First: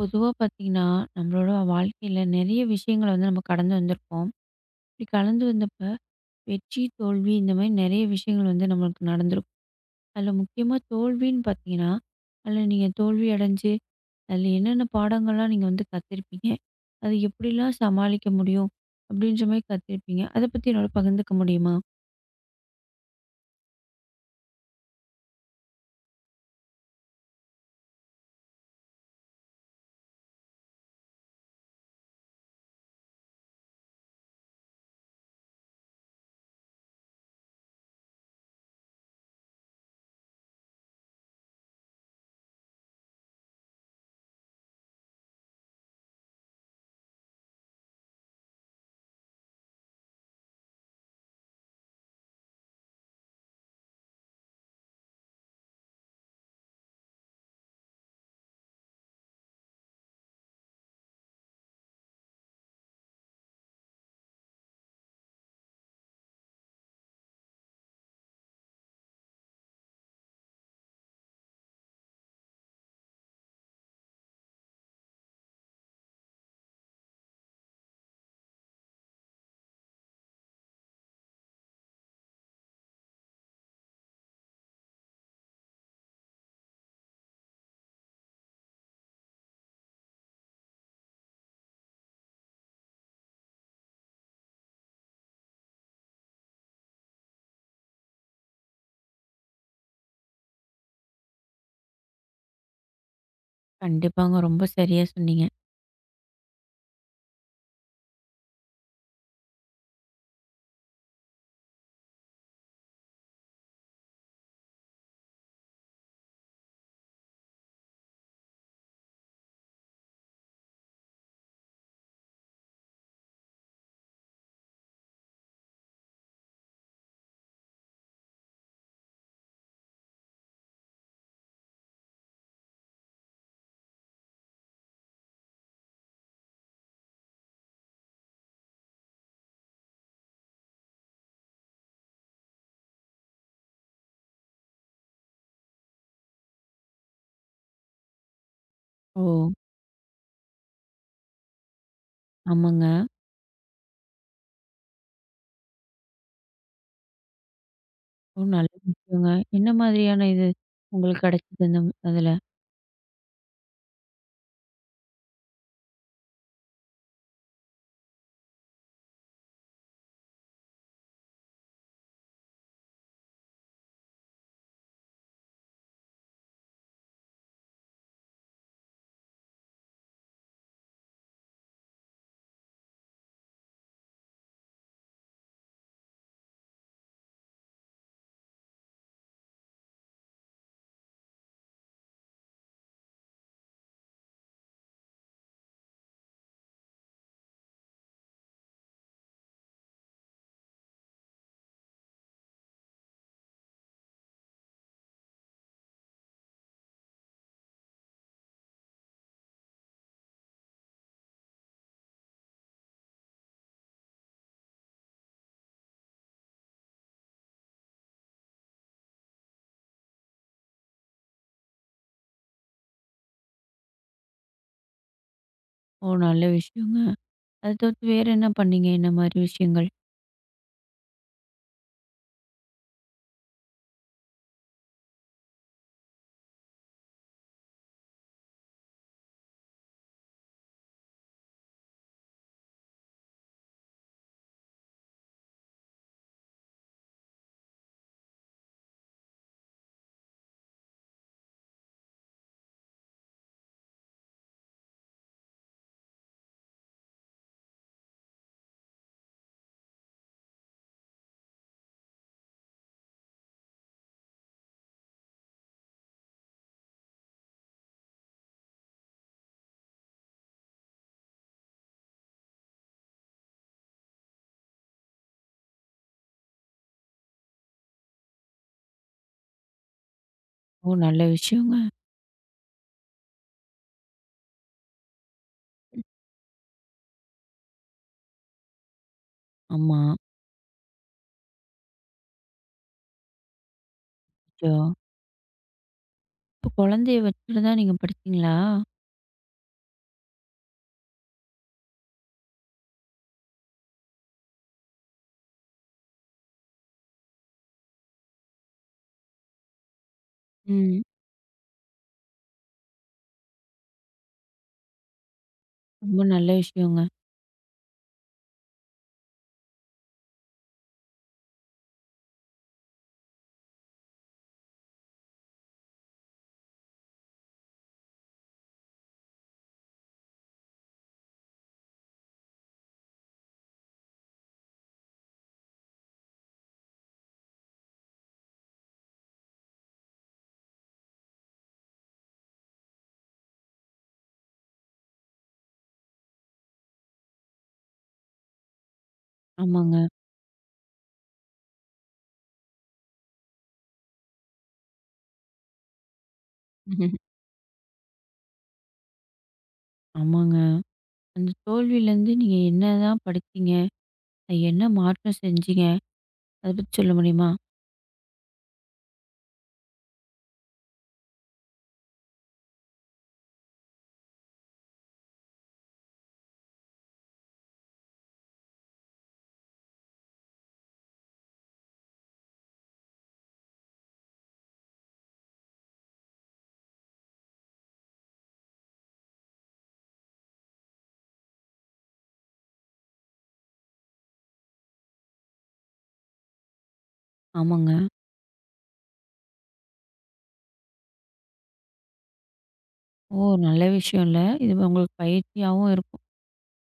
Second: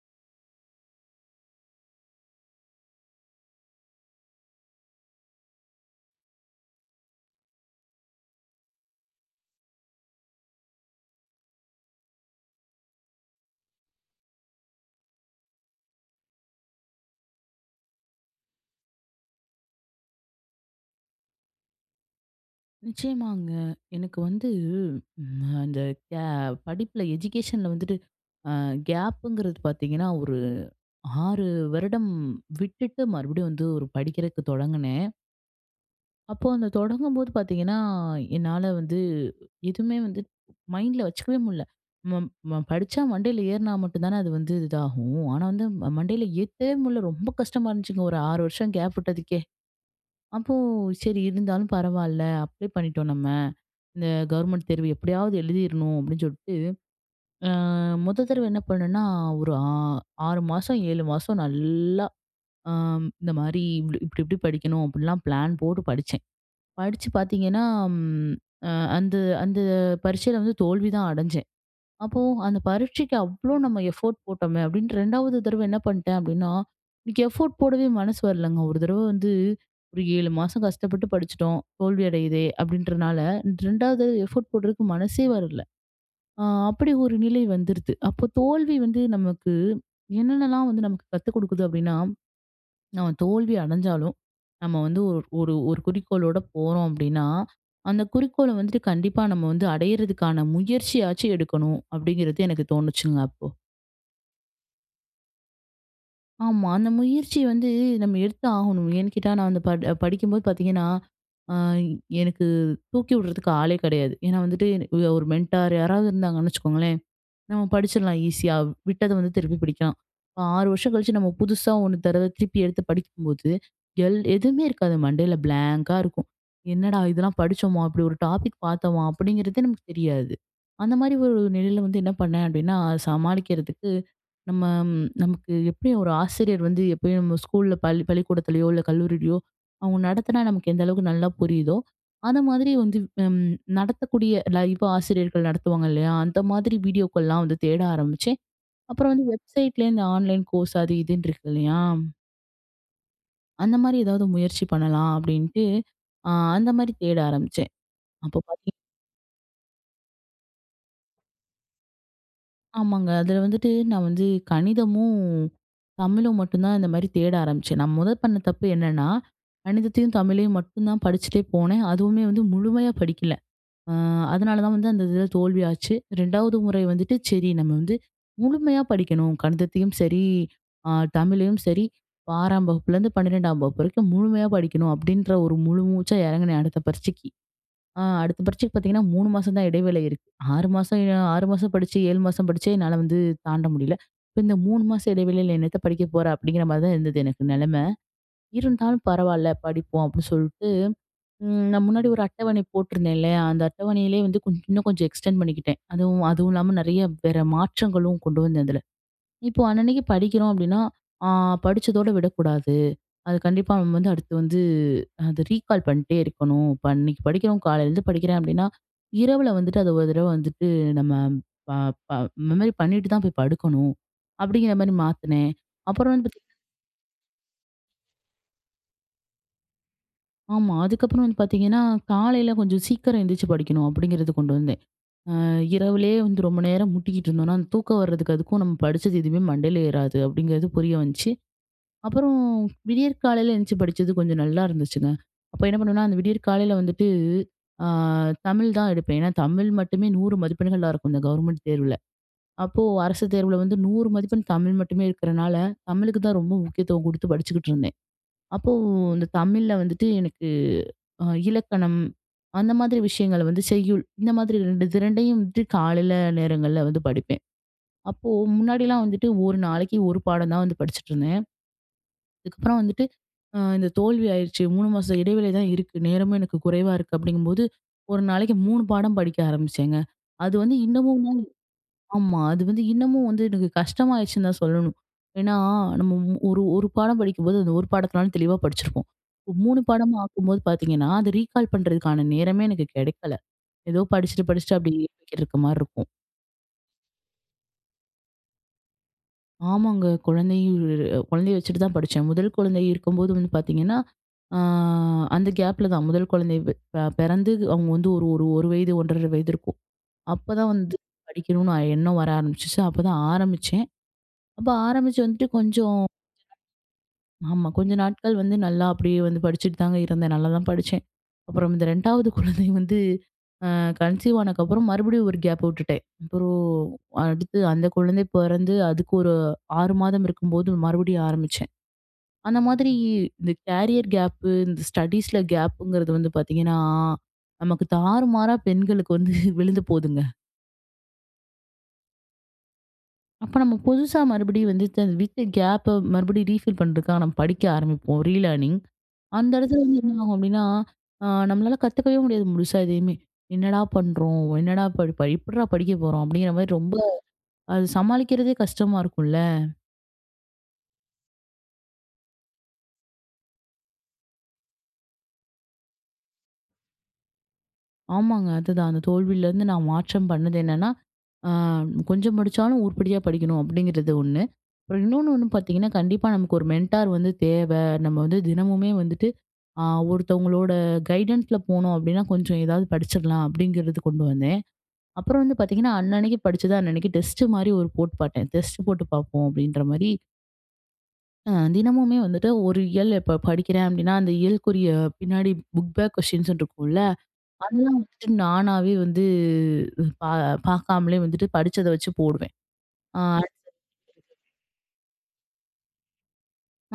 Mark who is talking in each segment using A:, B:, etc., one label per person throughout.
A: பொதுவாக பார்த்தீங்கன்னா, நம்மளோட வாழ்க்கையில நெறைய விஷயங்கள வந்து நம்ம கடந்து வந்திருப்போம். இப்படி கடந்து வந்தப்ப வெற்றி, தோல்வி இந்த மாரி நெறைய விஷயங்கள் வந்து நம்மளுக்கு நடந்திருக்கும். அதில முக்கியமா தோல்வின்னு பார்த்தீங்கன்னா, அதில நீங்க தோல்வி அடைஞ்சு, அதில என்னென்ன பாடங்கள்லாம் நீங்க வந்து கத்திருப்பீங்க? அது எப்படிலாம் சமாளிக்க முடியும்? அப்படின்ற மாரி கத்திருப்பீங்க. அத பத்தி என்னோட பகிர்ந்துக்க முடியுமா?
B: நிச்சயமாங்க. எனக்கு வந்து ம் அந்த கே படிப்புல எஜுகேஷன்ல வந்துட்டு அ கேப்புங்கிறது பார்த்தீங்கன்னா, ஒரு 6 வருடம் விட்டுட்டு மறுபடியும் வந்து ஒரு படிக்கிறக்கு தொடங்குனேன். அப்போ அந்த தொடங்கும்போது பார்த்தீங்கன்னா, என்னால வந்து எதுவுமே வந்து மைண்ட்ல வச்சுக்கவே முடில. ம ம படிச்சா மண்டையில ஏறுனா மட்டும் தானே அது வந்து இதாகும். ஆனா வந்து மண்டையில ஏத்தவே முடில. ரொம்ப கஷ்டமா இருந்துச்சுங்க. ஒரு 6 வருஷம் கேப் விட்டதுக்கே. அப்போ சரி இருந்தாலும் பரவாயில்ல அப்ளை பண்ணிட்டோம் நம்ம. இந்த கவர்மெண்ட் தேர்வு எப்படியாவது எழுதிரணும் அப்படின்னு சொல்லிட்டு, அ மொத தடவ என்ன பண்ணேன்னா, ஒரு ஆ 6 மாசம், 7 மாசம் நல்லா அ இந்த மாரி இப்டி இப்டி இப்டி படிக்கணும் அப்படிலாம் பிளான் போட்டு படிச்சேன். படிச்சு பார்த்தீங்கன்னா, ம் அ அந்த அந்த பரீட்சையில வந்து தோல்வி தான் அடைஞ்சேன். அப்போ அந்த பரீட்சைக்கு அவ்ளோ நம்ம எஃபோர்ட் போட்டோமே அப்டின்ட்டு 2வது தடவ என்ன பண்ணிட்டேன் அப்டின்னா, எனக்கு எஃபோர்ட் போடவே மனசு வரலங்க. ஒரு தடவ வந்து ஒரு 7 மாசம் கஷ்டப்பட்டு படிச்சுட்டோம். தோல்வி அடையுதே அப்டின்றனால 2வது எஃபோர்ட் போடுறதுக்கு மனசே வரல. ஆ அப்படி ஒரு நிலை வந்துருது. அப்போ தோல்வி வந்து நமக்கு என்னென்னலாம் வந்து நமக்கு கத்துக் குடுக்குது அப்டின்னா நம்ம தோல்வி அடைஞ்சாலும் நம்ம வந்து ஒரு ஒரு ஒரு குறிக்கோளோட போறோம் அப்படின்னா, அந்த குறிக்கோள வந்துட்டு கண்டிப்பா நம்ம வந்து அடையறதுக்கான முயற்சியாச்சும் எடுக்கணும் அப்படிங்கிறது எனக்கு தோணுச்சுங்க அப்போ.
A: கண்டிப்பாங்க. ரொம்ப சரியா சொன்னீங்க.
B: ஆமா. அந்த முயற்சி வந்து நம்ம எடுத்து ஆகணும். ஏன்னு கேட்டா நான் வந்து படிக்கும்போது பார்த்தீங்கன்னா, அ எனக்கு தூக்கி விடுறதுக்கு ஆளே கிடையாது. ஏன்னா வந்துட்டு எனக்கு ஒரு மென்டார் யாராவது இருந்தாங்கன்னு வச்சுக்கோங்களேன், நம்ம படிச்சிடலாம் ஈஸியா. விட்டத வந்து திருப்பி படிக்கலாம். இப்ப 6 வருஷம் கழிச்சு நம்ம புதுசா 1 தடவ திருப்பி எடுத்து படிக்கும்போது, எதுவுமே இருக்காது. மண்டையில பிளாங்கா இருக்கும். "என்னடா இதெல்லாம் படிச்சோமா? இப்படி ஒரு டாபிக் பார்த்தோமா?" அப்படிங்கிறதே நமக்கு தெரியாது. அந்த மாரி ஒரு நிலையில வந்து என்ன பண்ணேன் அப்படின்னா, சமாளிக்கிறதுக்கு நமக்கு எப்படியும் ஒரு ஆசிரியர் வந்து எப்பயும் நம்ம ஸ்கூல்ல பள்ளி பள்ளிக்கூடத்துலயோ இல்ல கல்லூரியிலயோ அவங்க நடத்தினா நமக்கு எந்த அளவுக்கு நல்லா புரியுதோ அந்த மாதிரி வந்து நடத்தக்கூடிய லைவ் ஆசிரியர்கள் நடத்துவாங்க இல்லையா, அந்த மாதிரி வீடியோக்கள்லாம் வந்து தேட ஆரம்பிச்சேன். அப்புறம்
A: ஓ!
B: வந்து வெப்சைட்ல இந்த ஆன்லைன் கோர்ஸ் அது இதுன்னு இருக்கு இல்லையா,
A: ஆமாங்க.
B: அந்த மாதிரி ஏதாவது முயற்சி பண்ணலாம் அப்படின்ட்டு அந்த மாதிரி தேட ஆரம்பிச்சேன். அப்போ
A: ஓ! நல்ல
B: பாத்தீங்கன்னா
A: விஷயங்க. என்ன மாதிரியான இது உங்களுக்கு கிடைச்சது? அந்த அதில?
B: ஆமாங்க. அதுல வந்துட்டு நான் வந்து கணிதமும், தமிழும் மட்டும் தான் இந்த மாரி தேட ஆரம்பிச்சேன். நான் மொத பண்ண தப்பு என்னன்னா, கணிதத்தையும், தமிழையும் மட்டும் தான் படிச்சுட்டே போனேன். அதுவுமே வந்து முழுமையா படிக்கல. அ அதனால தான் வந்து அந்த இதுல தோல்வியாச்சு. 2வது முறை வந்துட்டு சரி நம்ம வந்து முழுமையா படிக்கணும். கணிதத்தையும் சரி, அ தமிழையும் சரி 6ஆம் வகுப்புலேருந்து 12ஆம் வகுப்பு வரைக்கும் முழுமையா படிக்கணும். அப்படின்ற ஒரு முழு மூச்சா இறங்குனேன் அடுத்த பரீட்சைக்கு. அடுத்த பரீட்சைக்கு பார்த்தீங்கன்னா 3 மாசம் தான் இடைவேளை இருக்கு. 6 மாசம் 6 மாசம் படிச்சு 7 மாசம் படிச்சே என்னால வந்து தாண்ட முடியல. இப்ப இந்த 3 மாச இடைவெளியில என்னத்த படிக்க போற அப்படிங்கிற மாரி தான் இருந்தது எனக்கு நெலைமை. இருந்தாலும் பரவால்ல படிப்போம் அப்படின்னு சொல்லிட்டு, நான் முன்னாடி ஒரு அட்டவணை போட்டிருந்தேன் இல்லையா? அந்த அட்டவணையிலே வந்து கொஞ்சம் இன்னும் கொஞ்சம் எக்ஸ்டெண்ட் பண்ணிக்கிட்டேன். அதுவும் அதுவும் இல்லாம நெறைய வேற மாற்றங்களும் கொண்டு வந்தேன் அதுல. இப்போ அன்னன்னைக்கு படிக்கிறோம் அப்படின்னா, ஆ படிச்சதோட விடக்கூடாது. அது கண்டிப்பா நம்ம வந்து அடுத்து வந்து அத ரீகால் பண்ணிட்டே இருக்கணும். இப்ப அன்னைக்கு படிக்கிறோம், காலையிலேருந்து படிக்கிறேன் அப்படின்னா, இரவுல வந்துட்டு அத ஒரு தடவ வந்துட்டு நம்ம ப ப மெமரி பண்ணிட்டு தான் போய் படுக்கணும். அப்படிங்கிற மாரி மாத்துனேன்.
A: ஓ!
B: அப்புறம் வந்து
A: நல்ல
B: பாத்தீங்கன்னா
A: விஷயங்க. அத தவிர்த்து வேற என்ன பண்ணீங்க? இந்த மாரி விஷயங்கள்?
B: ஆமா. அதுக்கப்புறம் வந்து பாத்தீங்கன்னா, காலையில கொஞ்சம் சீக்கிரம் எந்திரிச்சு படிக்கணும் அப்படிங்கிறது கொண்டு வந்தேன். அ இரவுலயே வந்து ரொம்ப நேரம் முட்டிக்கிட்டு இருந்தோம்னா, அந்த தூக்கம் வர்றதுக்கு அதுக்கும் நம்ம படிச்சது எதுவுமே மண்டையில ஏறாது அப்படிங்கிறது புரிய வந்துச்சு. அப்புறம் விடியற் காலையில எந்திச்சு படிச்சது கொஞ்சம் நல்லா இருந்துச்சுங்க. அப்ப என்ன பண்ணுவேன்னா, அந்த விடியற் காலையில வந்துட்டு ஆ தமிழ் தான் எடுப்பேன். ஏன்னா தமிழ் மட்டுமே 100 மதிப்பெண்களா இருக்கும் இந்த கவர்மெண்ட் தேர்வுல. அப்போ அரசு தேர்வுல வந்து 100 மதிப்பெண் தமிழ் மட்டுமே இருக்கிறனால, தமிழுக்கு தான் ரொம்ப முக்கியத்துவம் குடுத்து படிச்சுக்கிட்டு இருந்தேன். அப்போ இந்த தமிழ்ல வந்துட்டு எனக்கு இலக்கணம், அந்த மாதிரி விஷயங்கள் வந்து செய்யுள், இந்த மாதிரி 2 இது 2யும் வந்துட்டு காலையில நேரங்கள்ல வந்து படிப்பேன். அப்போ முன்னாடிலாம் வந்துட்டு ஒரு நாளைக்கு ஒரு பாடம் தான் வந்து படிச்சுட்டு இருந்தேன். அதுக்கப்புறம் வந்துட்டு இந்த தோல்வி ஆயிருச்சு. 3 மாச இடைவேளை தான் இருக்கு. நேரமும் எனக்கு குறைவா இருக்கு அப்படிங்கும்போது, ஒரு நாளைக்கு 3 பாடம் படிக்க ஆரம்பிச்சேங்க. அது வந்து
A: ஓ! நல்ல
B: இன்னமும்
A: விஷயங்க.
B: ஆமா. அது வந்து இன்னமும் வந்து எனக்கு கஷ்டமாயிருச்சுன்னு தான் சொல்லணும். ஏன்னா, நம்ம மூ- ஒரு ஒரு பாடம் படிக்கும்போது, அந்த ஒரு பாடத்தனாலும் தெளிவா படிச்சிருப்போம். இப்போ 3
A: ஆமா.
B: பாடமா ஆக்கும்போது பார்த்தீங்கன்னா, அத ரீகால் பண்றதுக்கான நேரமே எனக்கு கிடைக்கல. ஏதோ படிச்சுட்டு
A: அச்சோ!
B: படிச்சுட்டு அப்படியே இருக்க மாரி இருக்கும்.
A: இப்ப குழந்தைய வச்சுட்டு தான் நீங்க படிச்சீங்களா?
B: ஆமாங்க. குழந்தையும் குழந்தைய வச்சுட்டு தான் படிச்சேன். முதல் குழந்தை இருக்கும்போது வந்து பார்த்தீங்கன்னா, ஆ அந்த கேப்ல தான் முதல் குழந்தை பிறந்து அவங்க வந்து ஒரு ஒரு 1 வயது 1 1/2 வயது இருக்கும். அப்பதான் வந்து
A: ம்.
B: படிக்கணும்னு எண்ணம் வர ஆரம்பிச்சுச்சு. அப்பதான் ஆரம்பிச்சேன். அப்ப ஆரம்பிச்சு வந்துட்டு கொஞ்சம்
A: ரொம்ப நல்ல விஷயங்க.
B: ஆமா. கொஞ்ச நாட்கள் வந்து நல்லா அப்படியே வந்து படிச்சுட்டு தாங்க இருந்தேன். நல்லா தான் படிச்சேன். அப்புறம் இந்த 2வது குழந்தை வந்து அ கன்சீவ் ஆனதுக்கப்புறம் மறுபடியும் ஒரு கேப் விட்டுட்டேன். அப்புறம் அடுத்து அந்த குழந்தை பிறந்து அதுக்கு ஒரு 6 மாதம் இருக்கும்போது மறுபடியும் ஆரம்பிச்சேன். அந்த மாதிரி இந்த கேரியர் கேப்பு, இந்த ஸ்டடீஸ்ல கேப்புங்கிறது வந்து பார்த்தீங்கன்னா, நமக்கு தாறுமாறா பெண்களுக்கு வந்து விழுந்து போதுங்க. அப்ப நம்ம புதுசா மறுபடியும் வந்து விட்ட கேப்ப மறுபடியும் ரீஃபில் பண்றதுக்காக நம்ம படிக்க ஆரம்பிப்போம். ரீலேர்னிங். அந்த இடத்துல வந்து
A: ஆமாங்க.
B: என்ன ஆகும் அப்படின்னா, நம்மளால கத்துக்கவே முடியாது முழுசா எதையுமே. "என்னடா பண்றோம்? என்னடா படி ப எப்புட்றா படிக்க போறோம்?" அப்படிங்கிற மாரி ரொம்ப
A: ம்ஹும்.
B: அது சமாளிக்கிறதே கஷ்டமா இருக்கும்ல.
A: ஆமாங்க. அந்த தோல்வியிலேருந்து நீங்க என்னதான் படிச்சீங்க? அது என்ன மாற்றம் செஞ்சீங்க? அத பத்தி சொல்ல முடியுமா?
B: ஆமாங்க. அதுதான். அந்த தோல்வியிலேருந்து நான் மாற்றம் பண்ணது என்னன்னா, ஆ கொஞ்சம் படிச்சாலும் உருப்படியா படிக்கணும் அப்படிங்கிறது ஒண்ணு. அப்புறம் ஒண்ணு பார்த்தீங்கன்னா, கண்டிப்பா நமக்கு ஒரு மென்டார் வந்து தேவை. நம்ம வந்து தினமுமே வந்துட்டு, ஆ ஒருத்தவங்களோட கைடன்ஸ்ல போனோம் அப்படின்னா, கொஞ்சம் ஏதாவது படிச்சிடலாம் அப்படிங்கிறது கொண்டு வந்தேன். அப்புறம் வந்து பார்த்தீங்கன்னா, அன்னன்னைக்கு படிச்சது அன்னன்னைக்கு டெஸ்ட் மாரி ஒரு போட்டு பார்த்தேன். டெஸ்ட் போட்டு பார்ப்போம் அப்படின்ற மாரி, தினமுமே வந்துட்டு ஒரு இயல் இப்ப படிக்கிறேன் அப்படின்னா, அந்த இயலுக்குரிய பின்னாடி புக் பேக் கொஸ்டின்ஸ்ன்னு இருக்கும்ல,
A: ஆமாங்க.
B: அதெல்லாம் வந்துட்டு நானாவே வந்து பா பார்க்காமலே வந்துட்டு படிச்சத வச்சு போடுவேன். ஆ
A: ஓ! நல்ல விஷயம்ல. இது உங்களுக்கு பயிற்சியாவும் இருக்கும்.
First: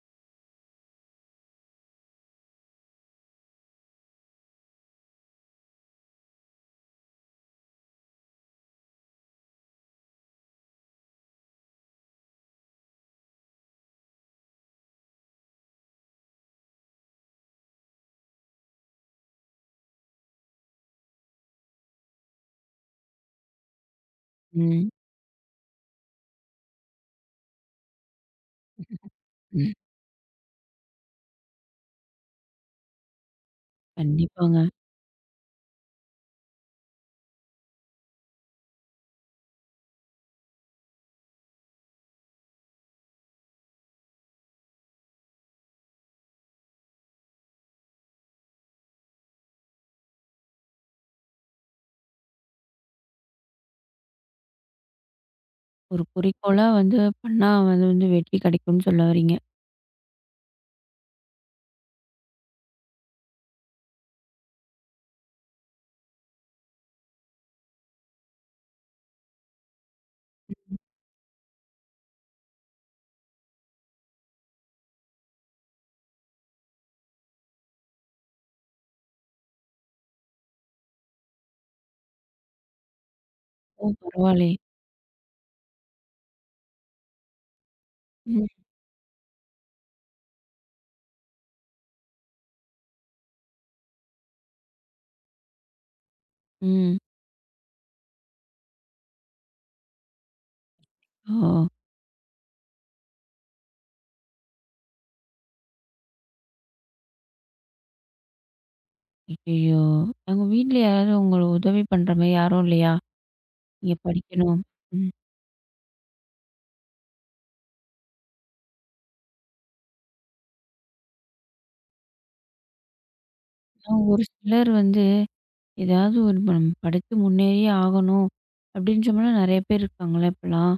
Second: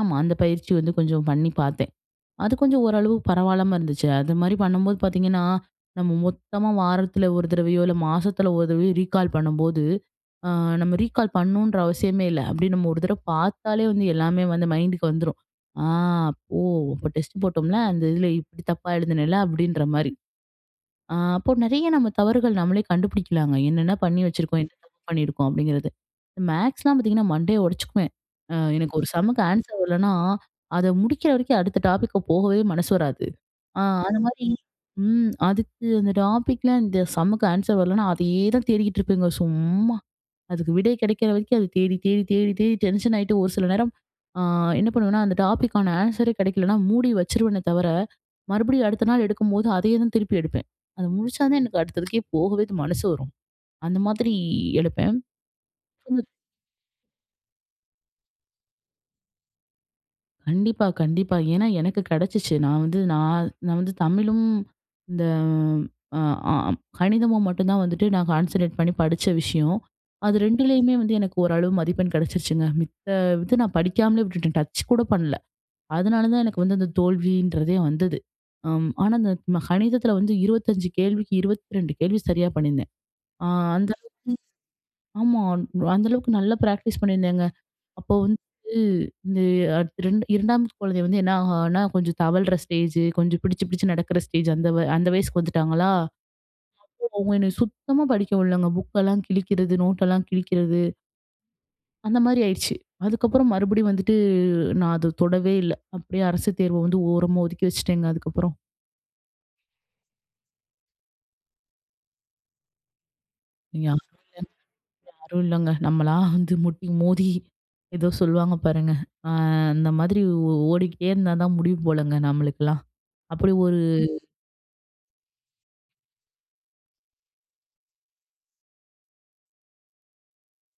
B: ஆமா. அந்த பயிற்சி வந்து கொஞ்சம் பண்ணி பார்த்தேன். அது கொஞ்சம் ஓரளவு பரவால்லாம இருந்துச்சு. அது மாரி பண்ணும்போது பார்த்தீங்கன்னா, நம்ம மொத்தமா வாரத்துல ஒரு தடவையோ, இல்ல மாசத்துல ஒரு தடவையோ ரீகால் பண்ணும்போது, ஆ நம்ம ரீகால் பண்ணணுன்ற அவசியமே இல்ல. அப்டியே நம்ம ஒரு தடவ பார்த்தாலே வந்து எல்லாமே வந்து மைண்டுக்கு வந்துரும். ஆ, ஓ! அப்ப டெஸ்ட் போட்டோம்ல, அந்த இதுல இப்டி தப்பா எழுதுனேல அப்டின்ற மாரி. அப்போ நெறைய நம்ம தவறுகள் நம்மளே கண்டுபிடிக்கலாங்க. என்னென்ன பண்ணி வச்சிருக்கோம், என்ன
A: ம்.
B: தப்பு பண்ணியிருக்கோம் அப்படிங்கிறது. மேக்ஸ்லாம் பார்த்தீங்கன்னா மண்டைய உடைச்சுக்குவேன். எனக்கு ஒரு சம்முக்கு
A: ம்.
B: ஆன்சர் வரலன்னா, அத முடிக்கிற வரைக்கும் அடுத்த டாபிக்க போகவே மனசு வராது. ஆ அந்த மாரி
A: கண்டிப்பாங்க.
B: ம். அதுக்கு அந்த டாபிக்ல இந்த சம்முக்கு ஆன்சர் வரலன்னா, அதையே தான் தேடிக்கிட்டு இருப்பேங்க சும்மா. அதுக்கு விடை கிடைக்கிற வரைக்கும் அது தேடி தேடி தேடி தேடி டென்ஷன் ஆயிட்டு ஒரு சில நேரம் ஆ, என்ன பண்ணுவேன்னா, அந்த டாபிக்கான ஆன்சரே கிடைக்கலன்னா மூடி வச்சுருவேனே தவிர, மறுபடியும் அடுத்த நாள் எடுக்கும்போது அதையே தான் திருப்பி எடுப்பேன். அத முடிச்சா தான் எனக்கு அடுத்ததுக்கே போகவே மனசு வரும். அந்த மாதிரி எடுப்பேன்.
A: ஒரு
B: சிறப்புங்க.
A: குறிக்கோளா வந்து பண்ணா அது வந்து வெற்றி கிடைக்கும்னு சொல்ல வர்றீங்க.
B: கண்டிப்பா, கண்டிப்பா. ஏன்னா எனக்கு கிடைச்சிச்சு. நான் வந்து தமிழும், இந்த அ ஆ கணிதமும் மட்டும் தான் வந்துட்டு நான் கான்சன்ட்ரேட் பண்ணி படிச்ச விஷயம். அது 2லயுமே வந்து எனக்கு ஓரளவு மதிப்பெண் கிடைச்சிருச்சுங்க. மித்த இது நான் படிக்காமலே விட்டுட்டேன். டச் கூட பண்ணல. அதனால தான் எனக்கு வந்து அந்த தோல்வின்றதே வந்தது. ஆனா அந்த கணிதத்துல வந்து 25 கேள்விக்கு 22 கேள்வி சரியா பண்ணியிருந்தேன். ஆ
A: ஓ!
B: அந்த அளவுக்கு ம்.
A: பரவாயில்லயே!
B: ஆமா. அந்த அளவுக்கு நல்லா பிராக்டிஸ் பண்ணியிருந்தேங்க. அப்போ வந்து இந்த அடுத்து 2 2வது குழந்தை வந்து என்ன, ஆனா கொஞ்சம் தவழ்ற ஸ்டேஜு, கொஞ்சம் பிடிச்சு பிடிச்சு நடக்கிற ஸ்டேஜ் அந்த வயசுக்கு வந்துட்டாங்களா,
A: ம்.
B: அவங்க என்னை சுத்தமா படிக்க விடலங்க. புக்கெல்லாம் கிழிக்கிறது, நோட்டெல்லாம் கிழிக்கிறது,
A: ஓ!
B: அந்த மாரி ஆயிடுச்சு. அதுக்கப்புறம் மறுபடியும் வந்துட்டு நான் அத தொடவே இல்ல. அப்படியே அரசு தேர்வ வந்து ஓரமா ஒதுக்கி வச்சுட்டேங்க அதுக்கப்புறம்.
A: ஐயய்யோ! அவங்க வீட்ல யாராவது உங்களுக்கு உதவி பண்ற மாரி யாரும் இல்லையா? நீங்க
B: யாரும் இல்லங்க,
A: படிக்கணும். ம்.
B: யாரும் இல்லங்க. நம்மளா வந்து முட்டி மோதி ஏதோ சொல்லுவாங்க பாருங்க. அ அந்த மாதிரி ஓடிக்கிட்டே இருந்தா தான் முடியும் போலங்க நம்மளுக்கெல்லாம். அப்படி ஒரு
A: ஆனா ஒரு சிலர் வந்து ஏதாவது ஒரு இப்ப நம்ம படிச்சு முன்னேறியே ஆகணும் அப்படின்றமாரி நெறைய பேர் இருக்காங்கல்ல இப்பலாம்.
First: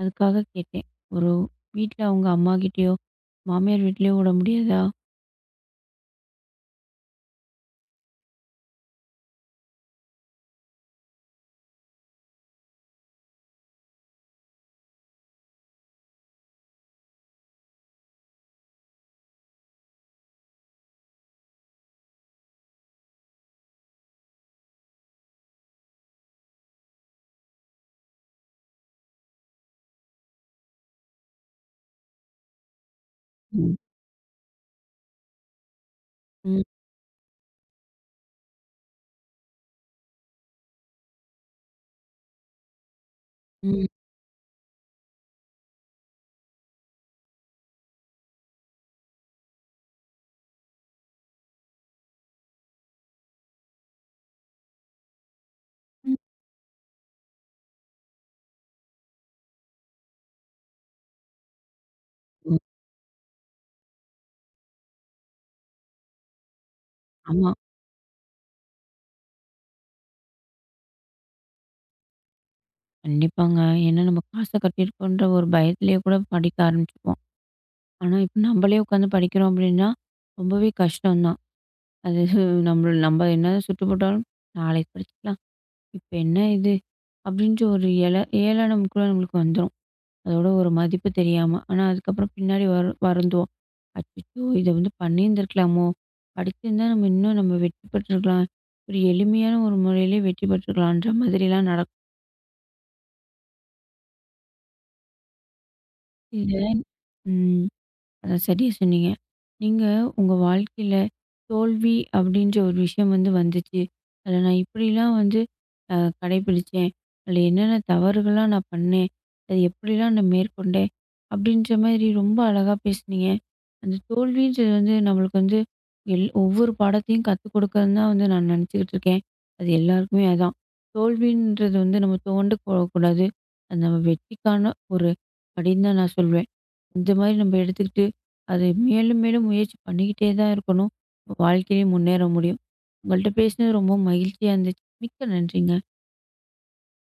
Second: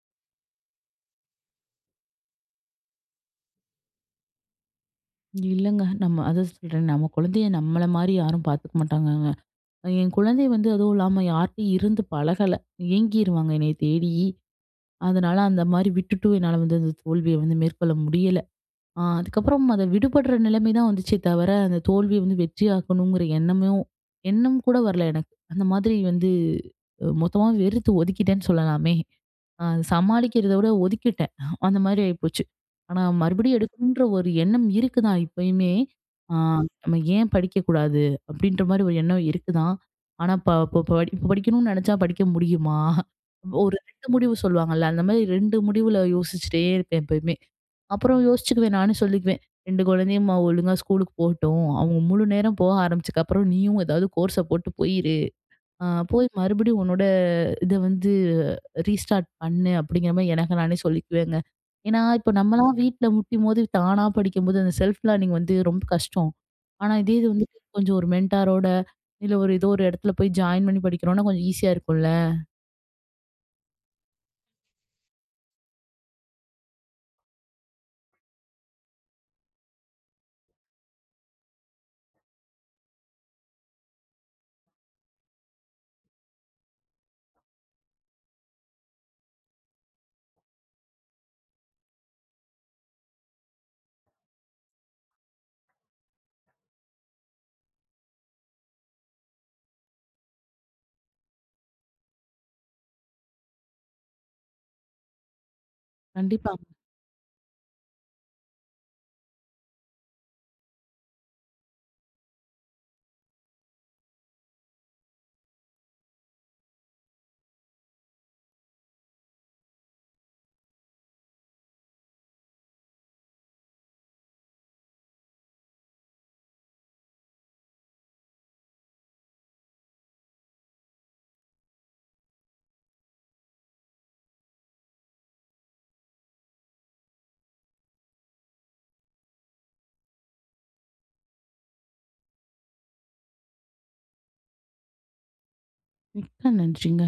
A: அதுக்காக கேட்டேன். ஒரு வீட்ல அவங்க அம்மாகிட்டயோ, மாமியார் வீட்லயோ விட முடியாதா?
B: இல்லங்க. நம்ம அதான் சொல்றேன். நம்ம குழந்தைய நம்மள மாரி யாரும் பார்த்துக்க மாட்டாங்கங்க. என் குழந்தை வந்து அதுவும் இல்லாம யார்ட்டயும் இருந்து பழகல. ஏங்கிருவாங்க என்னைய தேடி. அதனால அந்த மாரி விட்டுட்டும் என்னால வந்து அந்த தோல்விய வந்து மேற்கொள்ள முடியல. அதுக்கப்புறம் அத விடுபடுற நிலைமை தான் வந்துச்சே தவிர, அந்த தோல்விய வந்து வெற்றி ஆக்கணுங்கிற எண்ணம் கூட வரல எனக்கு. அந்த மாதிரி வந்து மொத்தமா வெறுத்து ஒதுக்கிட்டேன்னு சொல்லலாமே. அ சமாளிக்கிறத விட ஒதுக்கிட்டேன். அந்த மாரி ஆயிப்போச்சு. ஆனா மறுபடியும்
A: ம்.
B: எடுக்கணுன்ற ஒரு எண்ணம் இருக்கு தான் இப்பயுமே. ஆ
A: ம்.
B: நம்ம ஏன் படிக்கக்கூடாது? அப்படின்ற மாரி ஒரு எண்ணம் இருக்கு தான். ஆனா ப இப்ப படி இப்ப படிக்கணும்னு நெனச்சா படிக்க முடியுமா? ஒரு
A: ம்.
B: 2 முடிவு சொல்லுவாங்கல்ல, அந்த மாரி 2 முடிவுல யோசிச்சுட்டே இருப்பேன் எப்பயுமே. அப்புறம் யோசிச்சுக்குவேன். நானே சொல்லிக்குவேன். 2 குழந்தையும்மா ஒழுங்கா ஸ்கூலுக்கு போகட்டும். அவங்க முழு நேரம் போக ஆரம்பிச்சதுக்கப்புறம் நீயும் ஏதாவது கோர்ஸ போட்டு போயிரு. அ
A: ம்.
B: போய் மறுபடியும் உன்னோட இத வந்து ரீஸ்டார்ட் பண்ணு." அப்படிங்கிற மாரி எனக்கு நானே சொல்லிக்குவேங்க. ஏன்னா, இப்ப
A: ம்.
B: நம்மலாம் வீட்ல முட்டியும்போது, தானா படிக்கும்போது அந்த செல்ஃப் லேர்னிங் வந்து ரொம்ப கஷ்டம். ஆனா, இதே இது
A: ஆமா.
B: வந்துட்டு கொஞ்சம் ஒரு மென்டாரோட, இல்ல ஒரு ஏதோ ஒரு இடத்துல போய் ஜாயின் பண்ணி படிக்கிறோம்னா கொஞ்சம் ஈஸியா இருக்கும்ல.
A: கண்டிப்பாங்க. ஏன்னா நம்ம காச கட்டியிருக்கோன்ற ஒரு பயத்திலேயே கூட படிக்க ஆரம்பிச்சுருவோம். ஆனா இப்ப நம்மளே உட்காந்து படிக்கிறோம் அப்படின்னா, ரொம்பவே கஷ்டம் தான். அது நம்ம நம்ம என்ன சுட்டுப்பட்டாலும் நாளைக்கு படிச்சுக்கலாம். இப்ப என்ன இது? அப்படின்ற ஒரு ஏளனம் கூட நம்மளுக்கு வந்துரும். அதோட ஒரு மதிப்பு தெரியாம. ஆனா அதுக்கப்புறம் பின்னாடி வருந்துவோம். அச்சச்சோ! இத வந்து பண்ணியிருந்திருக்கலாமோ? படிச்சிருந்தா நம்ம இன்னும் நம்ம வெற்றி பெற்றிருக்கலாம். ஒரு எளிமையான ஒரு முறையிலே வெற்றி பெற்றிருக்கலான்ற மாதிரிலாம் நடக்கும். இத
B: கண்டிப்பா.
A: ம். அத சரியா சொன்னீங்க. நீங்க உங்க வாழ்க்கையில தோல்வி அப்படின்ற ஒரு விஷயம் வந்து வந்துச்சு. அதில நான் இப்படிலாம் வந்து அ கடைப்பிடிச்சேன். அதில என்னென்ன தவறுகள்லாம் நான் பண்ணேன். அது எப்படிலாம் நான் மேற்கொண்டேன். அப்படின்ற மாதிரி ரொம்ப அழகா பேசுனீங்க. அந்த தோல்வின்றது வந்து நம்மளுக்கு வந்து ஒவ்வொரு பாடத்தையும் கத்துக் கொடுக்குதுன்னு தான் வந்து நான் நினச்சுக்கிட்டு இருக்கேன். அது எல்லாருக்குமே அதான். தோல்வின்றது வந்து நம்ம தோண்டு போடக்கூடாது. அது நம்ம வெற்றிக்கான ஒரு படின்னு தான் நான் சொல்வேன். இந்த மாரி நம்ம எடுத்துக்கிட்டு, அது மேலும் மேலும் முயற்சி பண்ணிக்கிட்டே தான் இருக்கணும். வாழ்க்கையிலயும் முன்னேற முடியும். உங்கள்ட்ட பேசினது ரொம்ப மகிழ்ச்சியா இருந்துச்சு. மிக்க நன்றிங்க.
B: மிக்க நன்றிங்க.